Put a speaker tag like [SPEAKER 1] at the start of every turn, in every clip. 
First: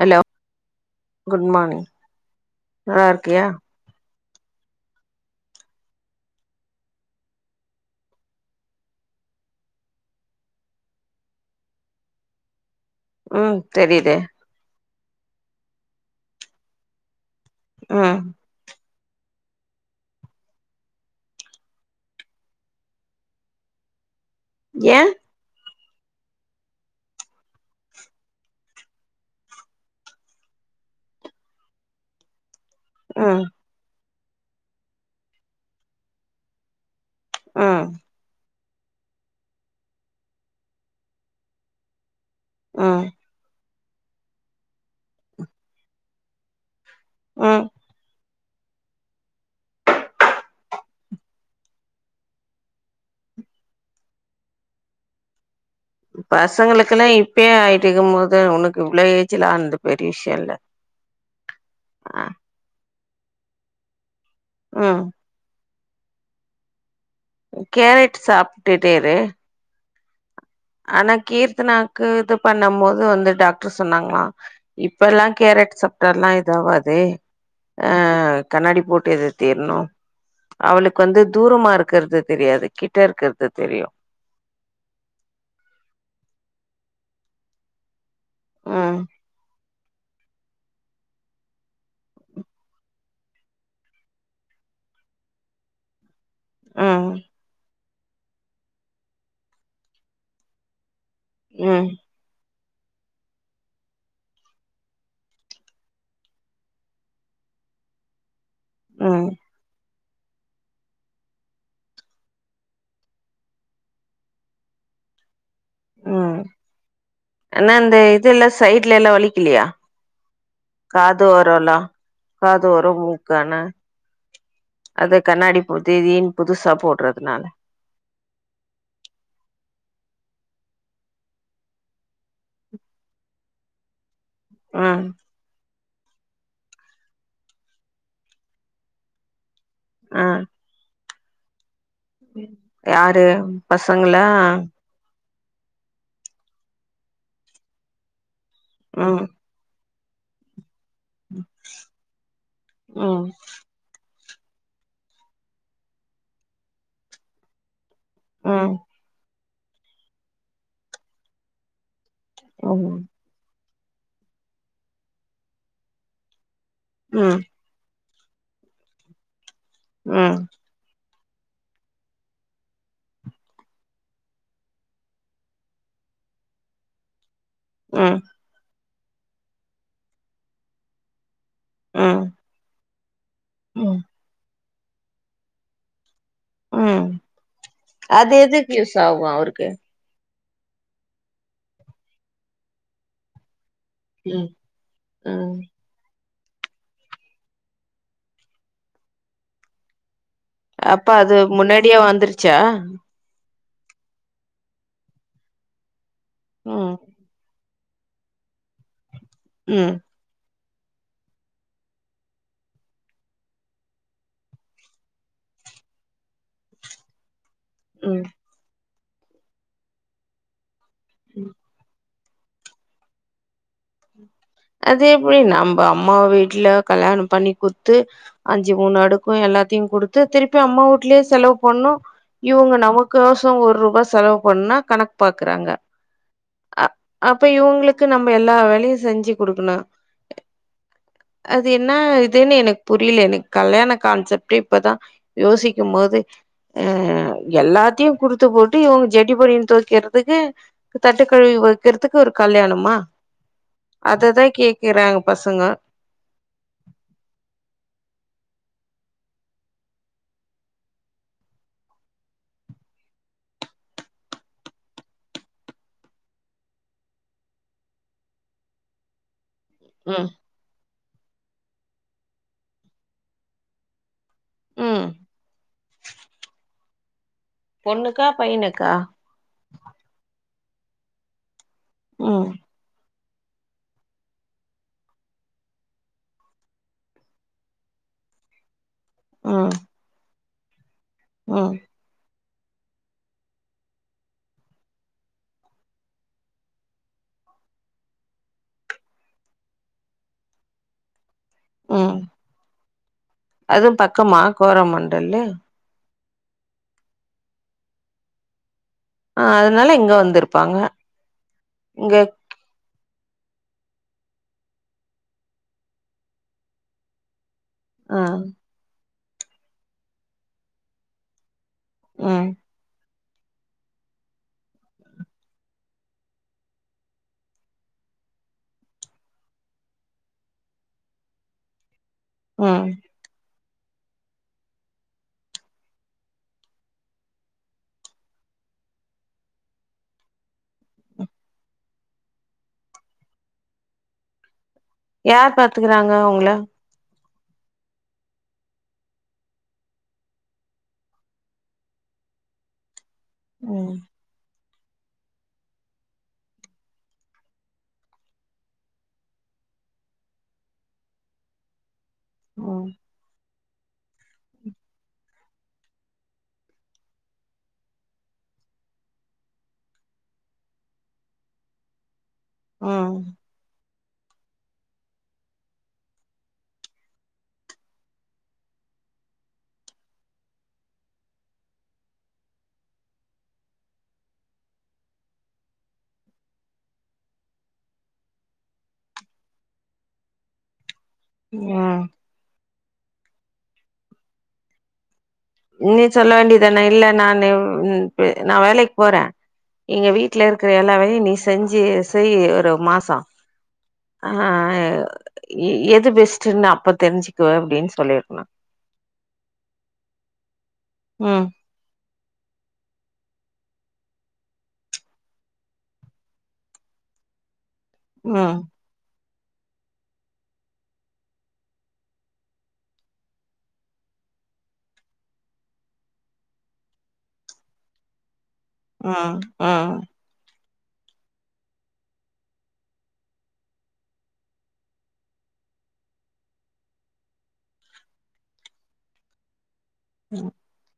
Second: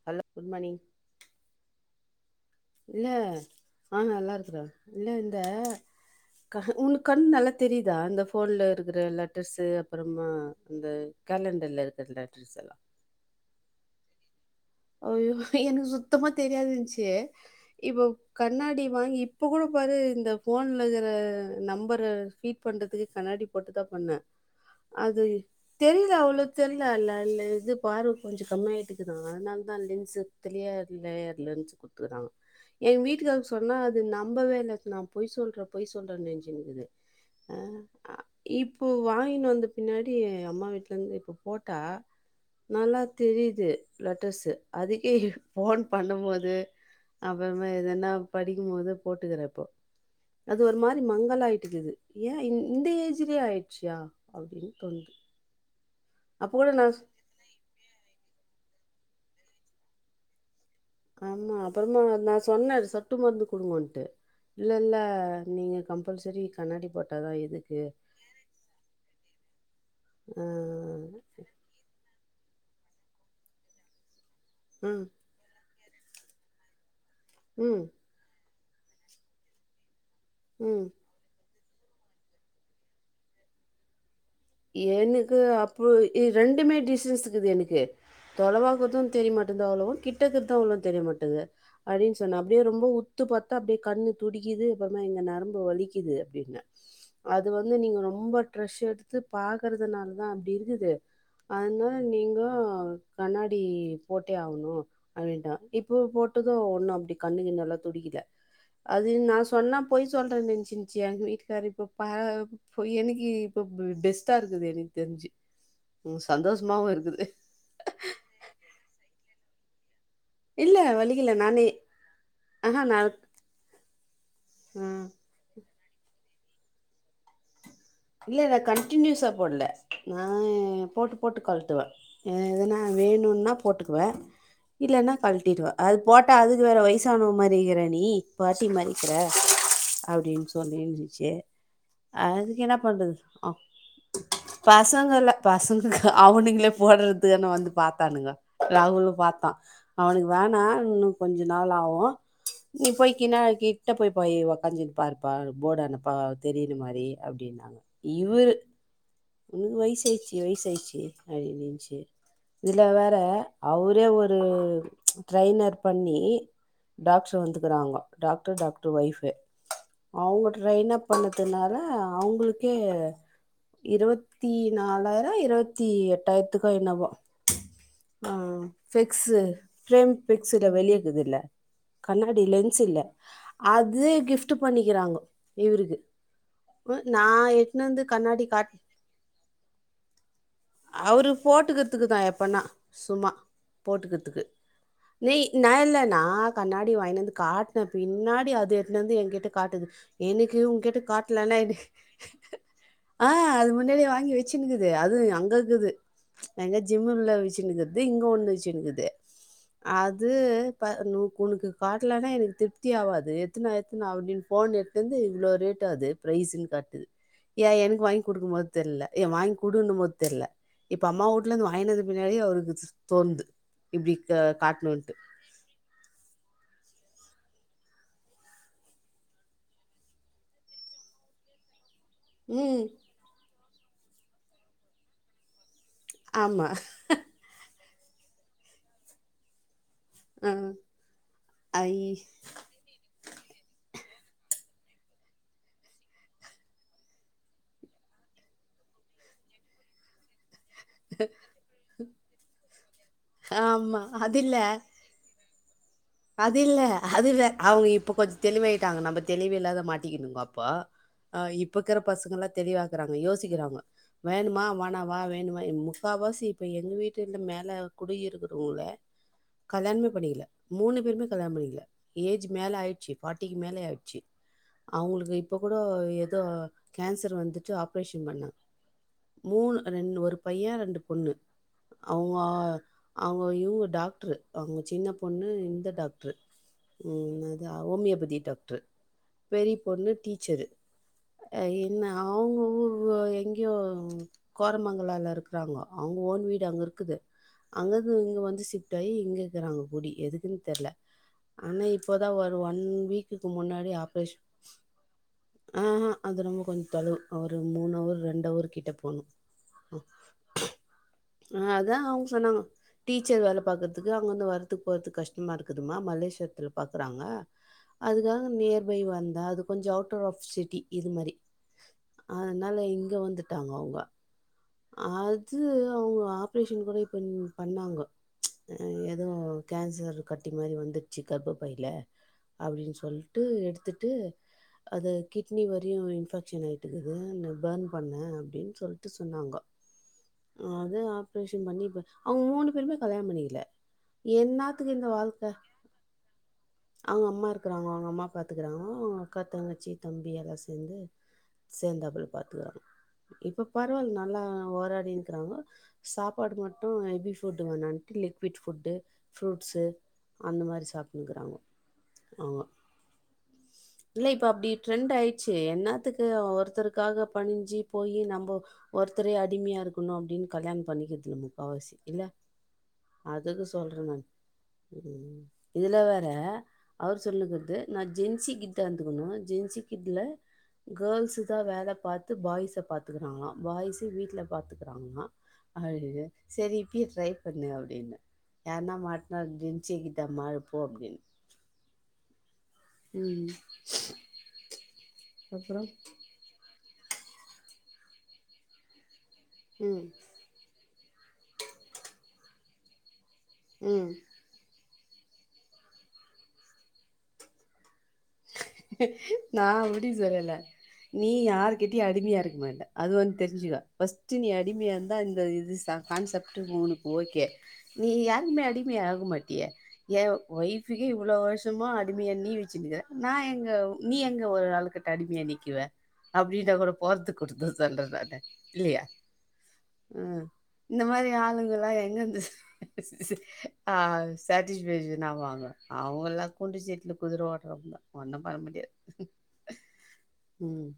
[SPEAKER 1] Hello
[SPEAKER 2] good morning
[SPEAKER 1] good morning நல்லா
[SPEAKER 2] இல்ல
[SPEAKER 1] இருக்கியா
[SPEAKER 2] ஆ நல்லா இருக்குறா இல்ல இல்ல உங்களுக்கு கண் நல்லா தெரியுதா இந்த போன்ல இருக்கிற லெட்டர்ஸு அப்புறமா அந்த கேலண்டர்ல இருக்கற லெட்டர்ஸ்ல்லா
[SPEAKER 1] ம் தெரியுதே
[SPEAKER 2] அய்யோ எனக்கு சுத்தமா தெரியாதுந்துச்சு இப்போ
[SPEAKER 1] ம்
[SPEAKER 2] கண்ணாடி வாங்கி இப்ப கூட பாரு இந்த போன்ல இருக்கிற நம்பரை ரீட் பண்றதுக்கு கண்ணாடி போட்டுதா பண்ணேன்
[SPEAKER 1] ஏ
[SPEAKER 2] அது தெரியல அவ்ளோ தெரியல இல்ல இல்ல இது பார்வ கொஞ்ச கம்மியாயிட்டுக்கு தாங்க அதுனால லென்ஸ் தெரிய லேயர்லென்ஸ் கொடுத்துர்கறாங்க எங்க
[SPEAKER 1] ம்
[SPEAKER 2] வீட்டுக்காரங் சொன்னா து நம்பவேல்ல நா பொய் சொல்றே பொய் சொல்றேன்னு நெஞ்சிருக்குது
[SPEAKER 1] அ
[SPEAKER 2] இப்போ வாங்கினு வந்த பின்னாடி அம்மா வீட்லருந்து இப்ப போட்டா நல்லா
[SPEAKER 1] ம்
[SPEAKER 2] தெரியுது லட்டர்ஸு அதுக்கே போன் பண்ணும் போது
[SPEAKER 1] ம்
[SPEAKER 2] அப்புறமா எதுன்னா படிக்கும் போது போட்டுக்கறப்போ அது ஒரு மாரி மங்கல்ஆயிட்டுது ஏ இந்த ஏஜிலேயே ஆயிடுச்சியா அப்படின்னு தோணுது அப்போ கூட நான்
[SPEAKER 1] பசங்களுக்கெல்லா இப்பயே ஆயிட்ருக்கு போது உனக்கு இவ்ள ஏஜ் ல ஆனது பெரிய விஷயல்ல
[SPEAKER 2] ஆமா அப்புறமா நா சொன்னே சொட்டு மருந்து குடுங்கன்ட்டு இல்ல இல்ல
[SPEAKER 1] ம்
[SPEAKER 2] நீங்க கம்பல்சரி கண்ணாடி போட் தா
[SPEAKER 1] கேரட் சாப்டுட்டேரு
[SPEAKER 2] ம்
[SPEAKER 1] ஆனா கீர்த்தனாக்கு இது பண்ணும் போது வந்து டாக்டர் சொன்னாங்களா
[SPEAKER 2] ம்
[SPEAKER 1] இப்பல்லா கேரட் சாப்டால்லா எதும் ஆவாது
[SPEAKER 2] ம்
[SPEAKER 1] கண்ணாடி போட்டே தீர்ணும்
[SPEAKER 2] ம்
[SPEAKER 1] அவளுக்கு வந்து தூரமா இருக்கறது தெரியாது கிட்ட இருக்கறது தெரியு
[SPEAKER 2] எனக்கு அப்ப ரெண்டுமே டிஸ்டன்ஸ் இக்குது எனக்கு
[SPEAKER 1] ம்
[SPEAKER 2] தொலவாக்குறது தெரிய மாட்டேது அவ்வளவா கிட்டருக்குறதும் அவ்வளவா தெரிய மாட்டது அப்படின்னு சொன்ன அப்படியே ரொம்ப உத்து பாத்தா அப்டியே கண்ணு துடிக்குது எப்பவுமே எங்க நரம்பு வலிக்குது அப்படின்ன
[SPEAKER 1] ம்
[SPEAKER 2] அது வந்து நீங்க ரொம்ப ட்ரெஷ் எடுத்து பாக்குறதுனால தா அப்டி இருக்குது
[SPEAKER 1] ம்
[SPEAKER 2] அதுனால நீங்கோ கண்ணாடி போட்டே ஆகணு அப்படின்டா இப்போ போட்டது ஒண்ணு அப்டி கண்ணுக்கு நல்லா துடிக்கல அது
[SPEAKER 1] ம்
[SPEAKER 2] நா சொன்னா பொய் சொல்றே நினைச்சுச்சு எங்க வீட்டுக்காரு இப்ப எனக்கு இப்ப பெஸ் ட்டா இருக்குது எனக்கு தெரிஞ்சு உம்
[SPEAKER 1] ம்
[SPEAKER 2] சந்தோஷமாவும் இருக்குது
[SPEAKER 1] ஆனா இந்த இதெல்லா சைட்ல எல்லா வலிக்கலியா
[SPEAKER 2] இல்ல
[SPEAKER 1] காது
[SPEAKER 2] வலிக்கல நானே
[SPEAKER 1] ஓரலா காது
[SPEAKER 2] ஆஹா
[SPEAKER 1] ஓர
[SPEAKER 2] நான்
[SPEAKER 1] மூக்கான
[SPEAKER 2] ஆ,
[SPEAKER 1] அத கண்ணாடி போதிதின் புதுசா போட்றதுனால
[SPEAKER 2] இல்லல கண்டினியூஸா போட்ல நா போட்டு போட்டு கழ்ட்டுவ எதனா வேணுன்னா போட்டுக்குவ
[SPEAKER 1] ம்
[SPEAKER 2] இல்லன்னா கழ்ட்டிருவ அது போட்டா அதுக்கு வேற வயசானவ மாறிக்கிற நீ பாட்டி மாறிக்கிற
[SPEAKER 1] ஆ
[SPEAKER 2] அப்டின் சொல்லின்ருந்ச்சி அதுக்கு என்னப் பண்றது
[SPEAKER 1] யாரு
[SPEAKER 2] ஆ
[SPEAKER 1] பசங்களா
[SPEAKER 2] பசங்க ல்ல பசங்க அவுனுங்ளே போட்றதுக்கான வந்து பாத்தானுங்க ராகுலு
[SPEAKER 1] ம்
[SPEAKER 2] பாத்தா அவ்னுக்கு வேணா இன்னு கொஞ்ச நாள் ஆவு நீ போய்
[SPEAKER 1] ம்
[SPEAKER 2] கினா கிட்ட போய் போய் ஒக்காஞ்சினு பாருப்பா போர்ட ஆன ப்பா தெரியுனு மாரி அப்டின்னாங்க இவுரு
[SPEAKER 1] ம்
[SPEAKER 2] உன்க்கு வயசாயிச்சி வயசாயிச்சி அப்டின்ச்சி இதுல
[SPEAKER 1] ம்
[SPEAKER 2] வேற அவுரே ஒரு ட்ரைனர் பண்ணி டாக்ட்ரு
[SPEAKER 1] ம்
[SPEAKER 2] வந்துக்குறாங்கோ டாக்ட்ரு டாக்ட்ரு ஒய்ஃபு
[SPEAKER 1] ம்
[SPEAKER 2] அவுங்க ட்ரைனப் பண்ணதுனால அவுங்குளுக்கு ஏ இருவத்தி நாலாயிர இருவத்தி எட்டாயிரத்துக்கோ என்னவோ
[SPEAKER 1] ம்
[SPEAKER 2] ஆ ஃபெக்ஸு ஃப்ரேம் ஃபெக்ஸுல வெளியேக்குதுல்ல
[SPEAKER 1] ம்
[SPEAKER 2] கண்ணாடி லென்ஸ் இல்ல
[SPEAKER 1] ம்
[SPEAKER 2] அது கிஃப்ட் பண்ணிகிறாங்கோ இவுருக்கு ம் நா
[SPEAKER 1] அது எதுக் யூஸ் ஆகு அவுருக்கு
[SPEAKER 2] அவுரு போட்டுக்கறத்துக்கு தா எப்பண்ணா சும்மா போட்டுக்கிர்துக்கு
[SPEAKER 1] ம்
[SPEAKER 2] நீ
[SPEAKER 1] ம்
[SPEAKER 2] நா இல்ல நா கண்ணாடி வாய்னு வந்து காட்ன பின்னாடி அது எடுத்னுவந்து என் கிட்ட காட்டுது எனுக்கு உங்கிட்ட காட்லனா
[SPEAKER 1] ச்சா
[SPEAKER 2] ஆ அது முன்னாடியே வாங்கி வச்சுனுக்குது அது அங்க இக்குது எங்க
[SPEAKER 1] ம்
[SPEAKER 2] ஜிம்முல வச்சுனுக்குது இது இங்க ஒண்ணுச்சுனுக்குது
[SPEAKER 1] ம்
[SPEAKER 2] அது ப னுகுனுக்கு காட்லனா எனக்கு திருப்தி ஆவாது எத்ன் வா எத்ன் வா அப்டின் ஃபோன் எந்தந்து இவ்ளோ ரேட் ட்டாது பிரைஸுன்னு காட்டுது ஏ எனக்கு வாங்கி
[SPEAKER 1] ம்
[SPEAKER 2] குடுக்கும் போது தெர்ல ஏன் வாங்க் குடுன்னும் போது தெர்ல இப்ப அம்மா வூட்லருந்து வாய்னு வந்துட்டு மின்னாடி அவருக்கு தோன்ந்து இப்டி
[SPEAKER 1] அது
[SPEAKER 2] காட்டணுன்ட்டு
[SPEAKER 1] எப்டி நம்ப அம்மா வீட்ல கல்யாணம் பண்ணி குட்த்து அஞ்சு மூணு அடுக்கூ எல்லாத்தையு குடுத்து திருப்பி அம்மா வூட்லயே செலவு பண்ணு இவுங்க
[SPEAKER 2] ம்
[SPEAKER 1] நமக்கோசம் ஒரு ரூபா செலவு பண்ணா கணக் பாக்குறாங்க
[SPEAKER 2] ஆமா
[SPEAKER 1] அ அப்ப இவுங்ளுக்கு நம்ப எல்லா வேலையு செஞ்சு குடுக்குணு
[SPEAKER 2] ஆ
[SPEAKER 1] அது
[SPEAKER 2] ஐ
[SPEAKER 1] என்னா இதுன்னு எனக் புரியில எனக் கல்யாண கான்செப்ட்டே இப்பதா யோசிக்கும் போது அ எல்லாத்தையு குடுத்து போட்டு இவுங்க ஜட்டி பனியன் தொவக்கிறதுக்கு தட்டுக்கழுவி வக்கறதுக்கு ஒரு கல்யாணமா
[SPEAKER 2] ஆமா
[SPEAKER 1] அததா கேக்குறாங்க ப சங்க
[SPEAKER 2] அதில்ல அது வே அவுங்க இப்ப கொஞ்ச தெளிவாயிட்டாங்க நம்ப தெளிவில்லாத மாட்டிக்கிணுங்க அப்போ அ இப்பக்கிற பசங்க எல்லா தெளிவாக்குறாங்க யோசிக்கிறாங்க வேணுமா வாணாவா வேணுவா முக்காவாசி இப்ப எங்வீட்டுலந்த மேல குடி இருக்குறவுங்ளே கல்யாண்மே
[SPEAKER 1] ம்
[SPEAKER 2] பண்ணிக்கில மூணு பேருமே கல்யாணம் பண்ணிக்கில ஏஜ் மேல ஆயிட்ச்சி ஃபாட்டிக்கி மேலயே ஆயிட்ச்சி
[SPEAKER 1] ம்
[SPEAKER 2] அவுங்களுக்கு இப்ப கூடோ எதோ கேன்சர் வந்து வந்துட்டு
[SPEAKER 1] பொண்ணுக்கா
[SPEAKER 2] ஆப்ரேஷன் பண்ணாங்
[SPEAKER 1] பையனுக்கா
[SPEAKER 2] மூண் ரெண் ஒரு பைய ரெண்டு பொண்ணு அவுங்கோ
[SPEAKER 1] ம்
[SPEAKER 2] அவுங்கோ இவ்ங்கோ டாக்ட்ரு அவுங்க சின்னப் பொண்ணு இந்த டாக்ட்ரு ம் அது ஹோமியோபதி டாக்ட்ரு
[SPEAKER 1] ம்
[SPEAKER 2] பெரிப் பொண்ணு டீச்சரு அ
[SPEAKER 1] ம்
[SPEAKER 2] என்ன அவுங்க ஊ இப்ப எங்யோ கோரமங்களால இருக்குறாங்கோ அவுங்க ஓன் வீடு அங்க இருக்குது அங்கந்து இங்க வந்து ஷிஃப்ட் ஆயி இங்க இக்குறாங்கோ குடி எதுக்குன் தெர்ல ஆனா
[SPEAKER 1] ம்
[SPEAKER 2] இப்போதா ஒரு ஒன் வீக்குக்கு முன்னாடி
[SPEAKER 1] அதுவும் பக்கமா
[SPEAKER 2] ஆப்ரேஷன்
[SPEAKER 1] கோரமண்டல்லு
[SPEAKER 2] ஆஹா அது ரொம்ப கொஞ்ச தொழுவு ஒரு மூணு அவர் ரெண்டு அவர் கிட்ட போணும்.
[SPEAKER 1] அ அதனால இங்க வந்திருப்பாங்க
[SPEAKER 2] ஆ அதான்
[SPEAKER 1] இங்க
[SPEAKER 2] அவங்க சொன்னாங்க டீச்சர் வேல பாக்கறதுக்கு அங்க வந்து வரதுக்கு போறக்கு கஷ்டமா இருக்குதுமா மலேசியத்துல பாக்குறாங்க
[SPEAKER 1] ஆ
[SPEAKER 2] அதுக்காக நியர்பை வந்த அது கொஞ்ச அவுட்ர் ஆஃப் சிட்டி இது மாரி
[SPEAKER 1] ம்
[SPEAKER 2] அதனால இங்க வந்துட்டாங்க அவுங்க அது அவுங்க ஆப்ரேஷன் கூட இப்ப பண்ணாங்க ச் அ எதோ கேன்சர் கட்டி மாரி வந்துட்ச்சு கர்ப்ப பையில
[SPEAKER 1] ம்
[SPEAKER 2] அப்டின்னு சொல்லிட்டு எடுத்துட்டு அது கிட்னி வரையு இன்ஃபெக்ஷன் ஆயிட்டுக்குது பர்ன் பண்ண அப்டின் சொல்ட்டு சொன்னாங்க அது ஆப்ரேஷன் பண்ணி இப்ப அவங்க மூணு பேருமே கல்யாண பண்ணிக்கல என்னா
[SPEAKER 1] யார் பாத்துக்கறாங்க அவுங்கள
[SPEAKER 2] அவங்க அம்மா இருக்கிறாங்க அவங்க அம்மா பாத்துக்கறாங்க அவங்க அக்கா தங்கச்சி தம்பி எல்லா சேந்து சேர்ந்தாப்புள்ள பாத்துக்கறாங்க இப்ப
[SPEAKER 1] ம்
[SPEAKER 2] பரவால்ல நல்லா ஓராடிக்கின்றாங்க சாப்பாடு மட்டு ஹெபி ஃபுட் வேணான்ட்டு லிக்விட் ஃபுட்டு ஃப்ரூட்ஸ் அந்த மாரி சாப்டுனுக்கிறாங்க
[SPEAKER 1] ஒ
[SPEAKER 2] ம் இல்ல இப்ப அப்டி ட்ரெண்ட் ஆயிடுச்சு என்னாத்துக்கு ஒருத்தருக்காக பணிஞ்சு போயி நம்ம ஒரு ஒருத்தரே அடிமையா இருக்கனு அப்படின் கல்யாண பண்ணிக்கதுல முக்காவாசி இல்ல
[SPEAKER 1] ம்
[SPEAKER 2] சொல்ற நானு இதுல வேற அவர் சொல்லுங்கிறது நான் ஜென்சி கிட்டா இந்துக்கணு ஜென் பசிக்குதுல கேர்ள்ஸ் தா வேல பாத்து பாய்ஸ பாத்துக்குறாங்களா பாய்ஸ் வீட்ல பாத்துக்கிறாங்களா அழு சரி இப்பே ட்ரை பண்ணு அப்டின்னு யார்னா மாட்னா ஜென்சி கிட்டா மாரு போ அப்டின்னு
[SPEAKER 1] உ அ
[SPEAKER 2] ம் அப்றோ
[SPEAKER 1] நீ சொல்ல வேண்டியதான இல்ல நானு நா வேலைக்கு போறே
[SPEAKER 2] ம்
[SPEAKER 1] எங்க வீட்ல இருக்கிற எல்லாவையு நீ செஞ்சு செய் ஒரு மாச
[SPEAKER 2] ம்
[SPEAKER 1] ஆ எது பெஸ்ட்ன்னு அப்ப தெரிஞ்சுக்கு அப்டின்னு சொல்லிரு
[SPEAKER 2] நான் அப்டி சொல்லல நீ
[SPEAKER 1] ம்
[SPEAKER 2] யாரு கிட்டயு அடி மையா இருக்க மாட்ட அது ஒன்னு தெரிஞ்சுக்க ஃபஸ்ட் நீ அடிமையா இருந்தா இந்த இது கான்செப்ட் உனக் ஓகே நீ
[SPEAKER 1] ம்
[SPEAKER 2] யாருக்மே அடிமையா ஆக மாட் டியே எ ஒய்ஃபுக்கே இவ்ளோ வருஷமா அடிமையா நீ வச்சுனுக்கிற நா எங்க நீ எங்க ஒரு ஆளுகிட்ட அடிமையா நிக்குவ அப்பிடினா கூட போரத்து கொடுத்த சொல்ற நானு இல்லையா
[SPEAKER 1] ஆ ஆ
[SPEAKER 2] ம். இந்த மாதிரி ஆளுங்களா எங்கந்து அ சாட்டிஸ்ஃபேஷன் ஆவாங்க அவங்கல்லா குண்டு சடில குதிர ஓட்றவங்க ஒண்ணு பண்ண முடியாது ம்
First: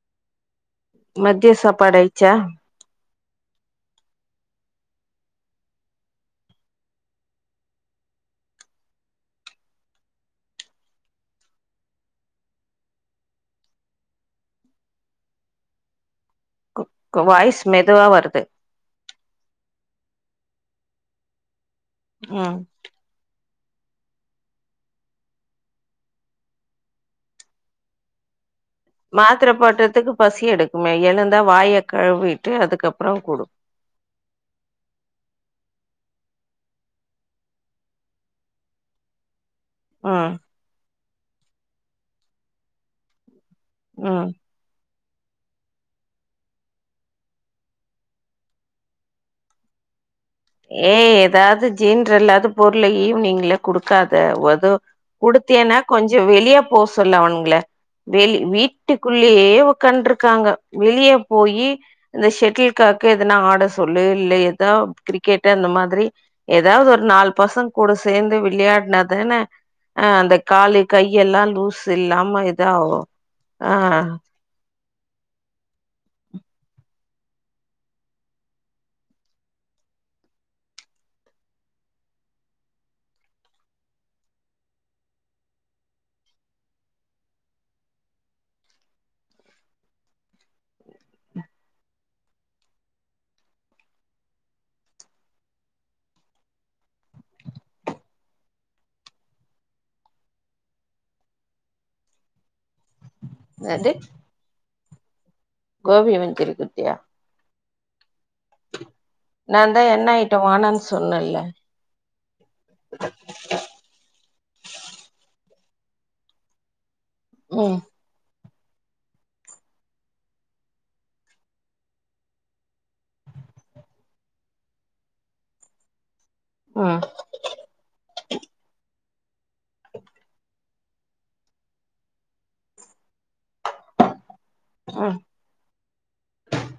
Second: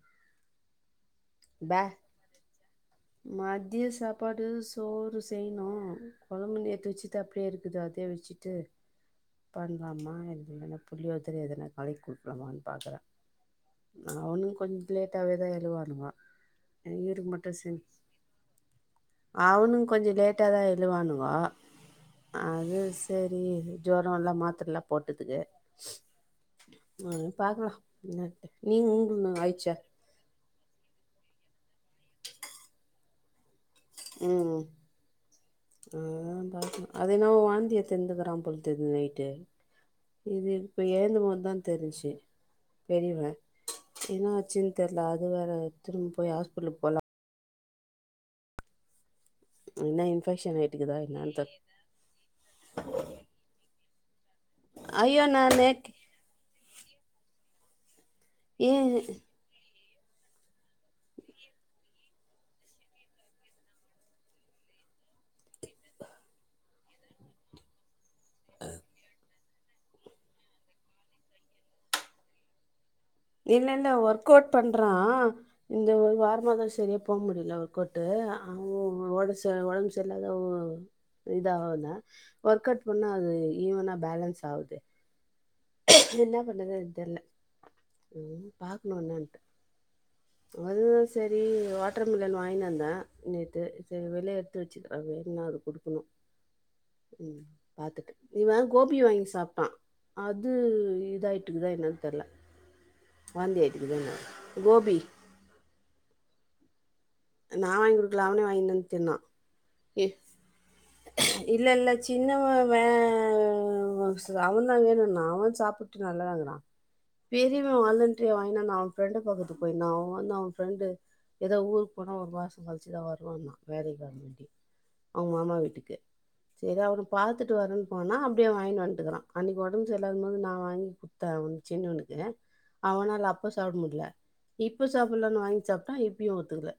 [SPEAKER 1] மதிய
[SPEAKER 2] பே
[SPEAKER 1] சாப்பாடு ஆயிச்சா
[SPEAKER 2] மதிய சாப்பாடு சோறு செய்யணு கொழம்பு நேத்து வச்சது அப்டியே இருக்குது அது அதே வச்சிட்டு பண்லாமா என்னா புளியோதர எதனா கலக்கி குடுக்கலாமான்னு பாக்குற அவனும் கொஞ்ச லேட்டாவேதா எழுவானுங்க
[SPEAKER 1] உங்க வாய்ஸ் மெதுவா வருது
[SPEAKER 2] அவனுங் கொஞ்ச லேட்டாதா எழுவானுங்கோ
[SPEAKER 1] ம்
[SPEAKER 2] அது சரி ரி ஜொரோ லா மாத்திரலா போட்டுதுக்கு உம் பாக்கலாம் என்
[SPEAKER 1] மாத்திரை போட்டுறதுக்கு பசி எடுக்குமே எழுந்து அதான் வாய கழுவிட்டு அதுக்கப்புறம் கூடும்
[SPEAKER 2] உம் ஆஹ்ஹான் பா அது என்னவோ வாந்தி எடுத்துக்கிறான் போல நேந்து நைட்டு
[SPEAKER 1] ம்
[SPEAKER 2] இது இப்ப ஏந்த போது தான் தெரிஞ்சச்சு தெரியல
[SPEAKER 1] ம்
[SPEAKER 2] என்னா ஆச்சுன்னு தெரியல அது வேற திரும்ப போய் ஹாஸ்பிடலுக்கு போலாம் என்ன இது
[SPEAKER 1] ஏ எதாவது ஜென்ரல்லாவது பொருள ஈவினிங்ல குடுக்காத தேவது
[SPEAKER 2] ஐயோ நான்
[SPEAKER 1] குடுத்தியேன்னா கொஞ்சம் வெளிய போ சொல்லு அவனுங்கள வெளி
[SPEAKER 2] ஏன்
[SPEAKER 1] வீட்டுக்குள்ளேயே உட்கார் உட்கண்டிருக்காங்க வெளியே போய் இந்த ஷட்டில்காக்கு எதனாவது ஆட சொல்லு இல்ல ஏதாவது கிரவு கேட்ட அந்த மாதிரி ஏதாவது ஒரு நாலு பசங்க கூட சேர்ந்து விளையாடினாதானே அஹ் அந்த காலு கையி யெல்லாம் லூஸ் இல்லாம இதாகும்
[SPEAKER 2] இல்ல இல்ல ஒர்க் அவுட் பண்றான் இந்த ஒரு வா வாரமாதான் சரியா போக முடியல ஒர்க்கவுட்டு அவ உடம்பு சரி உடம்பு சரியல்லாத இதானாலதான் ஒர்க் அவுட் பண்ணா அது ஈவனா பேலன்ஸ் ஆகுது என்ன பண்றது இதுல்ல உஹ பாாரக்கணும் என்னான்ட்டு அதுதா சரி வாட்டர் மிலன் வாங்கினாந்தான் நேத்து இன்னைக்கு சரி வெளிய எடுத்து வச்சுருக்க அ வேணும்னா அது கொடுக்கணும் உம் பாத்துக்கேன் இவன் கோபி வாங்கி சாப்பிட்டான் அது இதாகிட்டுக்கு தான் என்னான்னு தெரில வாந்தியா
[SPEAKER 1] அது
[SPEAKER 2] ஆயிட்டுக்குது கோபி [inaudible]
[SPEAKER 1] கோபி மஞ்சுரியன் குடுத்தியா
[SPEAKER 2] நான் வாங்கி குடுக்கல அவனே வாங்கி தின்னுட்டு இருந்தான்
[SPEAKER 1] நான் தான்
[SPEAKER 2] ஏ
[SPEAKER 1] என்ன ஐட்டம் வேணான்னு சொன்னேன்ல
[SPEAKER 2] இல்ல இல்ல சின்னவன் வேஹ் அவன் தான் வேணும் நா அவன் சாப்பிட்டு நல்லவந்தான்
[SPEAKER 1] ம்
[SPEAKER 2] பெரியவன் வந்துட்டு என்னா நான் அவன் ஃப்ரெண்ட பாக்குறததுக்கு போயிருந்தான் அவன் வந்து அவன் பஃரெண்டு ஏதோ ஊரு போனா ஒரு மாசம் கழிச்சுதான் வருவான்னா வேலைக்காக வேண்டி அவங்க மாமா வீட்டுக்கு சரி
[SPEAKER 1] ம்
[SPEAKER 2] அவன பாத்துட்டு வரன்னு போனா அப்படியே வாங்கிட்டு வந்துருக்குறா அன்னைக்கு உடம்பு சரியில்லாத போது நான் வாங்கி குடுத்த சின்னவனுக்கு அவனால அப் அப்ப சாப்பிட முடியல இப்ப
[SPEAKER 1] ம்
[SPEAKER 2] சாப்பிடலானு வாங்கி சாப்பிட்டா இப்பயும் ஒத்துக்கல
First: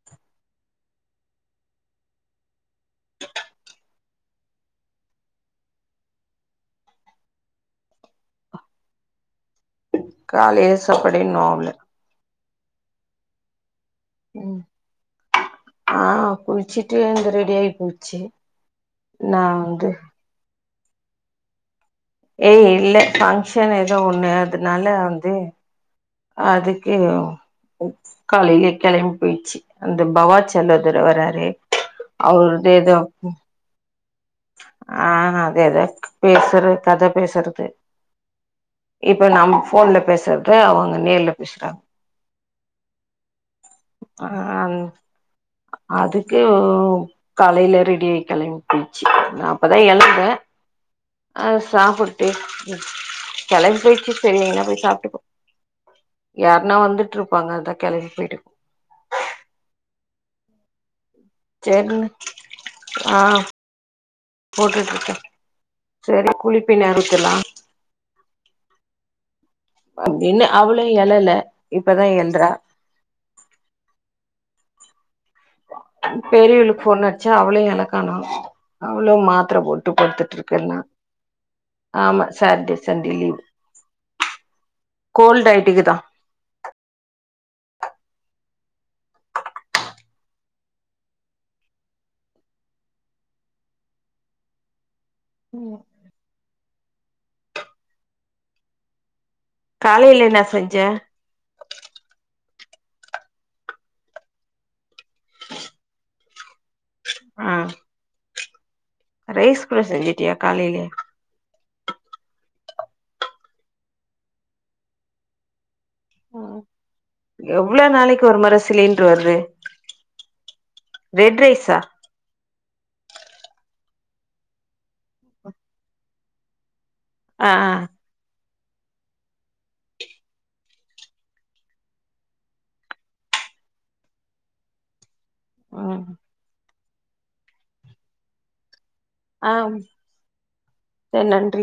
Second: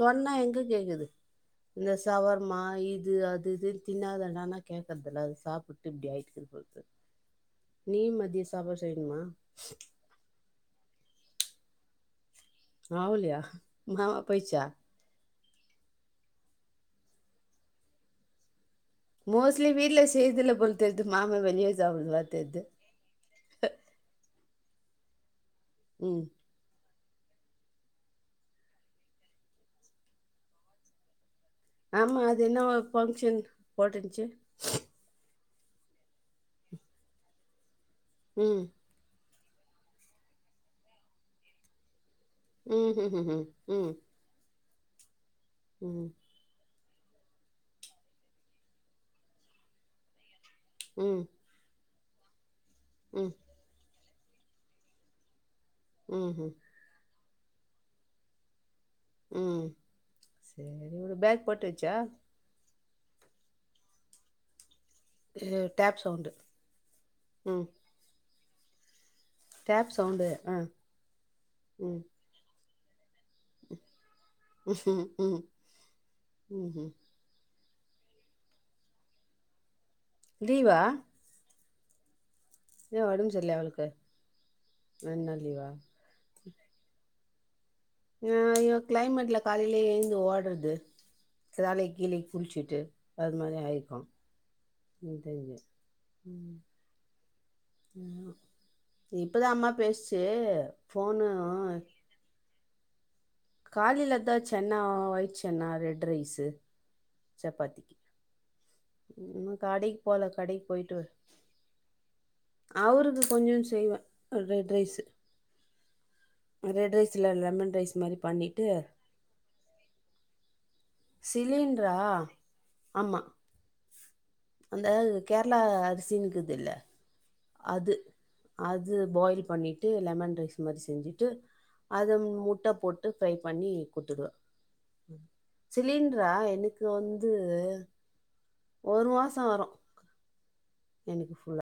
[SPEAKER 2] சொன்னா எங்க கேக்குது இந்த சவார்மா இது அது இதுன்னு தின்னாதனனா கேக்குறதில்ல அது சாப்பிட்டு இப்படி ஆயிட்டு இருக்கு நீ மதியம் சாப்பாடு செய்யணுமா
[SPEAKER 1] கால் ஏசப்படின்னு அவள
[SPEAKER 2] ஆவலயா மாமா போயிடுச்சா
[SPEAKER 1] ஆஹ் குளிச்சிட்டு வந்து ரெடி ஆயி போச்சு நான்
[SPEAKER 2] மோஸ்ட்லி
[SPEAKER 1] வந்து
[SPEAKER 2] வீட்டுல செய்றதுல்ல போல தெரியுது மாம வெளிய
[SPEAKER 1] ஏய் இல்லை பங்க்ஷன் ஏதோ ஒண்ணு அதனால வந்து
[SPEAKER 2] உம்ம்
[SPEAKER 1] ஏய் ஓ காலையில கிளம்பி போயிடுச்சு அந்த பவா சகோதரர் வராரு
[SPEAKER 2] ஆமா அது என்ன பங்க்ஷன் போட்டன்
[SPEAKER 1] ஆஹ் அது எத பேசுறது கதை பேசுறது
[SPEAKER 2] உம்
[SPEAKER 1] இப்ப நம் போன்ல பேசுறது அவங்க நேர்ல பேசுறாங்க
[SPEAKER 2] உஹம் உஹம் உஹம் உஹம் உம்
[SPEAKER 1] ஆஹ் அதுக்கு காலையில ரெடி ஆயி கிளம்பிப் போ நான் அப்பதான் எழுந்தேன்
[SPEAKER 2] ம்
[SPEAKER 1] அஹ் சாப்பிடுட்டு
[SPEAKER 2] ம்
[SPEAKER 1] கிளம்பி போயிச்சு சரி எங்கனா போய் சாப்பிட்டுக்கோம்
[SPEAKER 2] ம் ம்
[SPEAKER 1] யாருன்னா வந்துட்டு இரு இருப்பாங்க அதான் கிளங்கி போயிட்டுக்கும்
[SPEAKER 2] ம் சேரி உடு பேக் போட்டு வச்சா
[SPEAKER 1] ஆ போட்டுட்டு
[SPEAKER 2] டேப் சவுண்டு
[SPEAKER 1] செரி குளிப்பின்ன இருக்கெல்லா
[SPEAKER 2] ம் டேப்
[SPEAKER 1] ஓம்
[SPEAKER 2] சவுண்டு
[SPEAKER 1] பின்னு
[SPEAKER 2] ஆ
[SPEAKER 1] அவுளு எலல
[SPEAKER 2] ம்
[SPEAKER 1] இப்பதா எல்றா
[SPEAKER 2] உஹம் உ
[SPEAKER 1] பெரியிவ்ளுக் ஃபோன் அட்ச்சா அவளு எலக்கானு அவுளு மாத்ர போட் டு பட்த்துட்
[SPEAKER 2] லீவா
[SPEAKER 1] இர்க்கன்னா ஆமா சேட்டே
[SPEAKER 2] ஏன்
[SPEAKER 1] சண்டே
[SPEAKER 2] ஒடம்பு
[SPEAKER 1] லீவ்
[SPEAKER 2] சரியில்லையா அவளுக்கு ரெண்டு நாள்
[SPEAKER 1] கோல்ட்
[SPEAKER 2] லீவா
[SPEAKER 1] ஆயிட்டுக்குதா
[SPEAKER 2] அ அய்யோ க்ளைமேட்ல காலைலே எழுந்து ஓட்றது சாளே கீளிக் புல்ச்சிட்டு அது மாரி ஆயிர்க்கு நீ தங்ய ம் இப்பதா அம்மா பேஸ்ச்சு
[SPEAKER 1] காலையில என்ன செஞ்ச
[SPEAKER 2] ஃபோனு காலிலதா சென்னா ஒயிட் சென்னா ரெட் ரைஸு
[SPEAKER 1] ஆ
[SPEAKER 2] சப்பாத்திக்கி ன்னும்
[SPEAKER 1] ரைஸ் கூட
[SPEAKER 2] கடைக் போல
[SPEAKER 1] செஞ்சுட்டியா
[SPEAKER 2] கடைக்
[SPEAKER 1] காலையில
[SPEAKER 2] போயிட்டு வரு அவுருக்கு கொஞ்சோ செய்வ ரெட் ரைஸு ரெட் ரைஸ்ல லெமன்
[SPEAKER 1] எவ்ளோ
[SPEAKER 2] ரைஸ் மாரி
[SPEAKER 1] நாளைக்கு ஒரு மற சிலிண்ட்ர் வர்து
[SPEAKER 2] சிலிண்ட்ரா ஆமா அந்த கேரளா அருசினுக்குது இல்ல
[SPEAKER 1] அ அ
[SPEAKER 2] அது பாயில் பண்ணிட்டு லெமன் ரைஸ் மாரி செஞ்சிட்டு அத முட்ட போட்டு ஃப்ரை பண்ணி குத்துடுவ
[SPEAKER 1] ஆ ம்
[SPEAKER 2] சிலிண்ட்ரா எனுக்கு வந்து ஒரு மாச
[SPEAKER 1] ஆ
[SPEAKER 2] வரும்
[SPEAKER 1] சரி
[SPEAKER 2] எனுக்கு
[SPEAKER 1] நன்றி
[SPEAKER 2] ஃபுல்லா